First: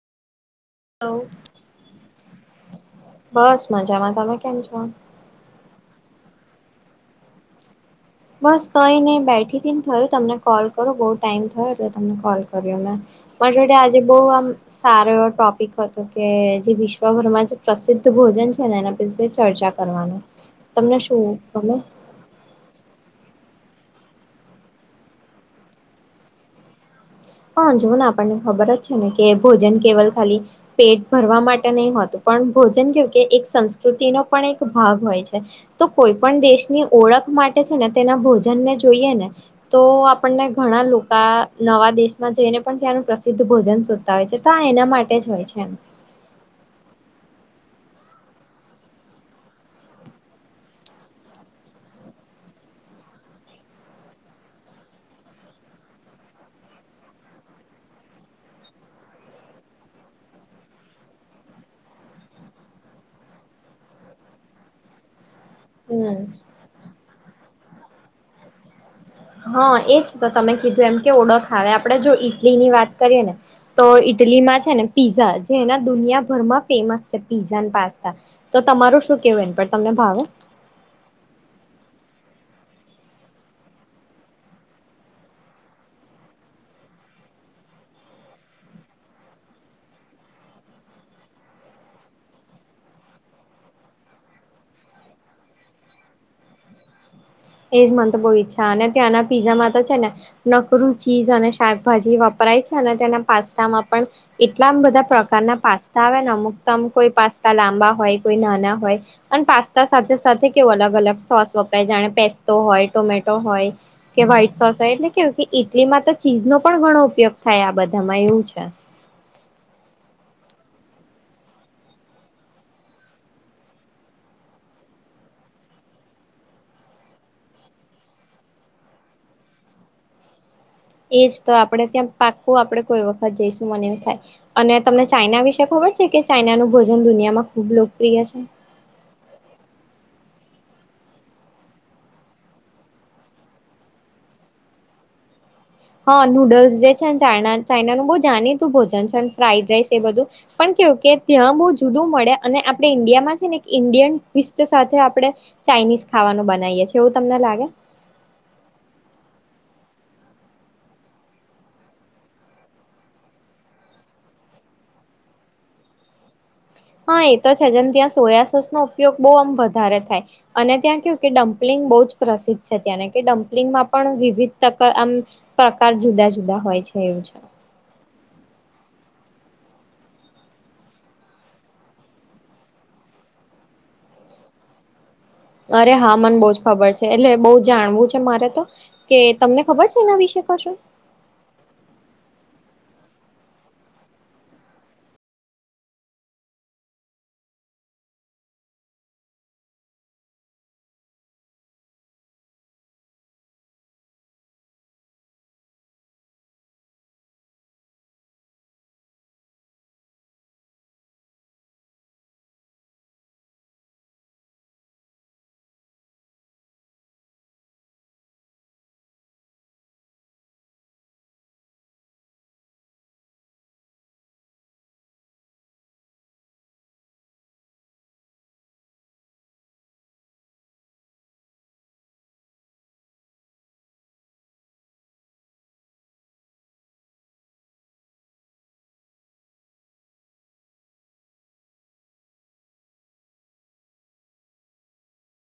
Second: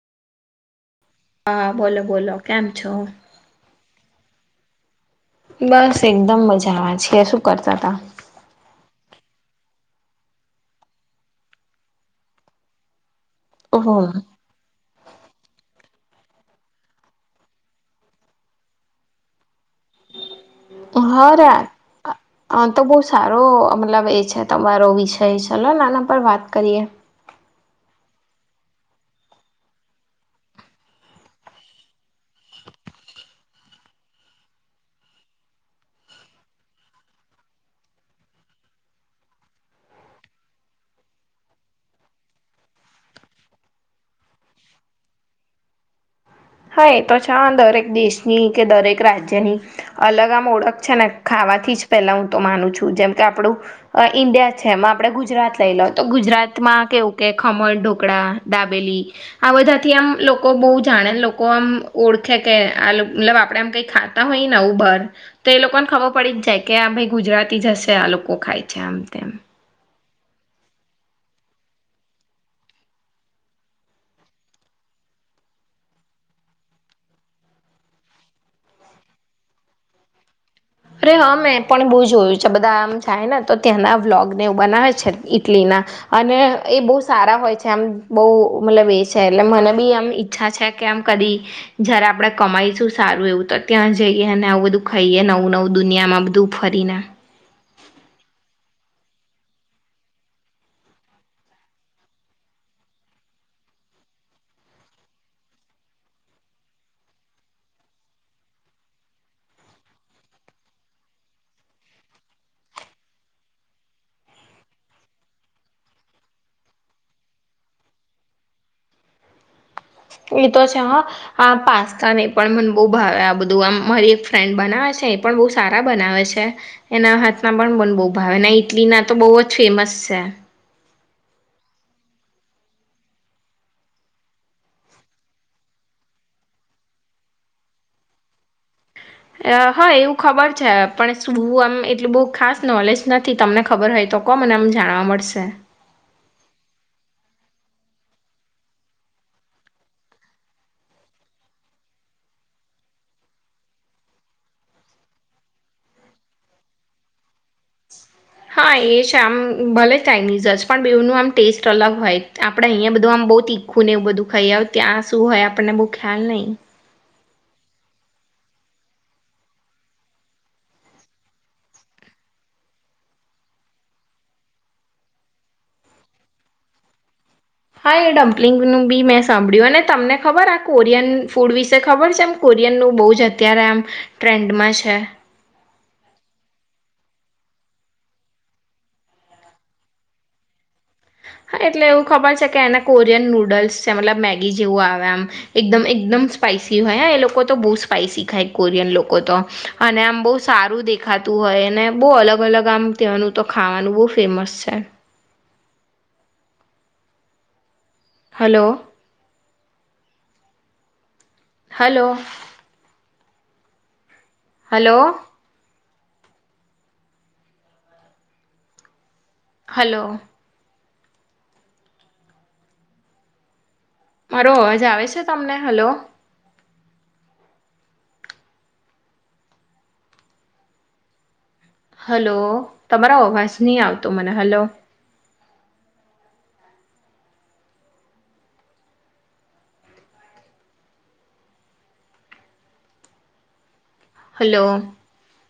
[unintelligible] હા બોલો બોલો કેમ છો બસ મજામાં તમે કેમ છો? બસ એકદમ મજામાં છે શું કરતા તા? બસ કઈ ની બેઠી થયું તમને કોલ કરો બહુ ટાઈમ થયો એટલે તમને કોલ કર્યો મે [unintelligible] ઓહો આજે બઉ આમ સારો એવો ટોપિક હતો કે જે વિશ્વભરમાં જે પ્રસિદ્ધ ભોજન છે ને એના વિશે ચર્ચા કરવાનું હારા આ તો બહુ સારો મતલબ એ છે તમારો વિષય ચલો નાના પર વાત કરીએ હા જો ને આપણને ખબર જ છે ને કે ભોજન કેવલ ખાલી પેટ ભરવા માટે નહી હોતું પણ ભોજન કેવ કે એક સંસ્કૃતિનો પણ એક ભાગ હોય છે તો કોઈ પણ દેશની ઓળખ માટે છે ને તેના ભોજનને જોઈએ ને તો આપણને ઘણા લોકા નવા દેશ માં જઈને પણ ત્યાંનું પ્રસિદ્ધ ભોજન શોધતા હોય તો આ એના માટે જ હોય એમ હા એ તો છે અન દરેક દેશની કે દરેક રાજ્યની અલગ આમ ઓળખ છે ને ખાવાથી જ પેલા હું તો માનું છું જેમ કે આપડું ઈન્ડિયા છે એમાં આપડે ગુજરાત લઈ લો તો ગુજરાતમાં કેવું કે ખમણ ઢોકળા દાબેલી આ બધા થી આમ લોકો બહુ જાણે લો લોકો આમ ઓળખે કે મતલ આપડે આમ કઈ ખાતા હોય ને આવું બાર તો એ લોકોને ખબર હમ પડી જ જાય કે આ ભાઈ ગુજરાતી જ હશે આ લોકો ખાય છે આમ તેમ હા એ છે તો તમે કીધું એમ કે ઓળખ આવે આપણે જો ઈટલી ની વાત કરીએ ને તો ઈટલીમાં છે ને પીઝા જેના દુનિયાભરમાં ફેમસ છે પીઝાન પાસ્તા તો તમારું શું કેવું એ પર તમને ભાવે અરે હા મેં પણ બો જોયુ છે બધા આમ જાય ને તો ત્યાંના વ્લોગ ને એવું બનાવે છે ઈટલી ના અને એ બહુ સારા હોય છે આમ બહુ મતલબ એ છે એટલે મને બી આમ ઈ- છા છે કે આમ કદી જયારે આપડે કમાઈશું સારું એવું તો ત્યાં જઈએ અને આવું બધું ખાઈએ નવું નવું દુનિયામાં બધું ફરીને એજ મન તો બઉ ઈચ્છા અને ત્યાંના પીઝામાં તો છે ને નકરું ચીજ અને શાકભાજી વપરાય છે અને તેના પાસ્તામાં પણ. એટલામ બધા પ્રકારના પાસ્તા આવે ને અમુક તો અમુક કોઈ પાસ્તા લાંબા હોય કોઈ નાના હોય. અને પાસ્તા સાથે સાથે કેવો અલગ અલગ સોસ વપરાય જાણે પેસ્તો હોય ટોમેટો હોય. કે વ્હાઈટ સોસ હોય એટલે કેવુ કે ઇટલીમાં તો ચીઝનો પણ ઘણો ઉપયોગ થયા આ બધામાં એવું છે. એ તો છે હા હા પાસ્તાને એ પણ મને બહુ ભાવે આ બધું આમ મારી એક ફ્રેન્ડ બનાવે છે. પણ બહુ સારા બનાવે છે. એના હાથમાં પણ મન બહુ ભાવે ને ઇટલીના તો બહુ જ ફેમસ છે. એજ તો આપડે ત્યાં પાકું આપણેે કોઈ વખત જઈશું મને એમ થાય. અને તમને ચાાઈના વિશે ખબર છે કે ચાઈનાનું ભોજન દુનિયામાં ખુબ લોકપ્રિય છે. હા એવું ખબર છે પણ શું આમ એટલું બહુ ખાસ નોલેજ નથી તમને ખબર હોય તો. કહો મને આમ જાણવા મળશે. હા નૂડલ્સ જે છે ને ચાઇના ચાઇનાનું બહુ જાણીતું ભોજન છે ફ્રાઈડ રાઇસ એ બધું. પણ કેવું કે ત્યાં બહુ જુદું મળે અને આપણે ઇન્ડિયામાં છે ને એક ઇન્ડિયન ટ્વીસ્ટ સાથે આપણે. ચાઇનીઝ ખાવાનું બનાવીએ છીએ એવું તમને લાગે. હા એ છે આમ ભલે ચાઇનીઝ જ પણ બેવનું આમ ટેસ્ટ અલગ હોય આપણે અહીંયા બધું આમ બહુ તી ખું ને એવું બધું ખાઈ આવ ત્યાં શું હોય આપણને બહુ ખ્યાલ નહીં. હા એ તો છે જેમ ત્યાં સોયા સોસનો ઉપયોગ બહુ આમ વધારે થાય. અને ત્યાં કેવું કે ડમ્પલિંગ બહુ જ પ્રસિદ્ધ છે ત્યાંને કે ડમ્પલિંગમાં પણ વિવિધ તકા આમ. પ્રકાર જુદા જુદા હોય છે એવું છે. હા એ ડમ્પલિંગનું બી મેં સાંભળ્યું અને તમને ખબર આ કોરિયન ફૂડ વિશે ખબર છે એમ. કોરિયનનું બહુ જ અત્યારે આમ ટ્રેન્ડમાં છે. અરે હા મને બહુ જ ખબર છે એટલે બહુ જાણવું છે મારે તો. કે તમને ખબર છે એના વિશે કશું? હા એટલે એવું ખબર છે કે એને કોરિયન નૂડલ્સ છે મતલબ મેગી જેવું આવે એમ. એકદમ એકદમ સ્પાઈસી હોય હે એ લોકો તો બહુ સ્પાઈસી ખાય કોરિયન લોકો તો. અને આમ બહુ સારું દેખાતું હોય અને બહુ અલગ અલગ આમ ત્યાંનું તો ખાવાનું બહુ ફેમસ છે. હલો. હલો. હલો. હલો. મારો અવાજ આવે છે તમને હલો. હલો તમારા અવાજ ની આવતો મને હલો. હલો.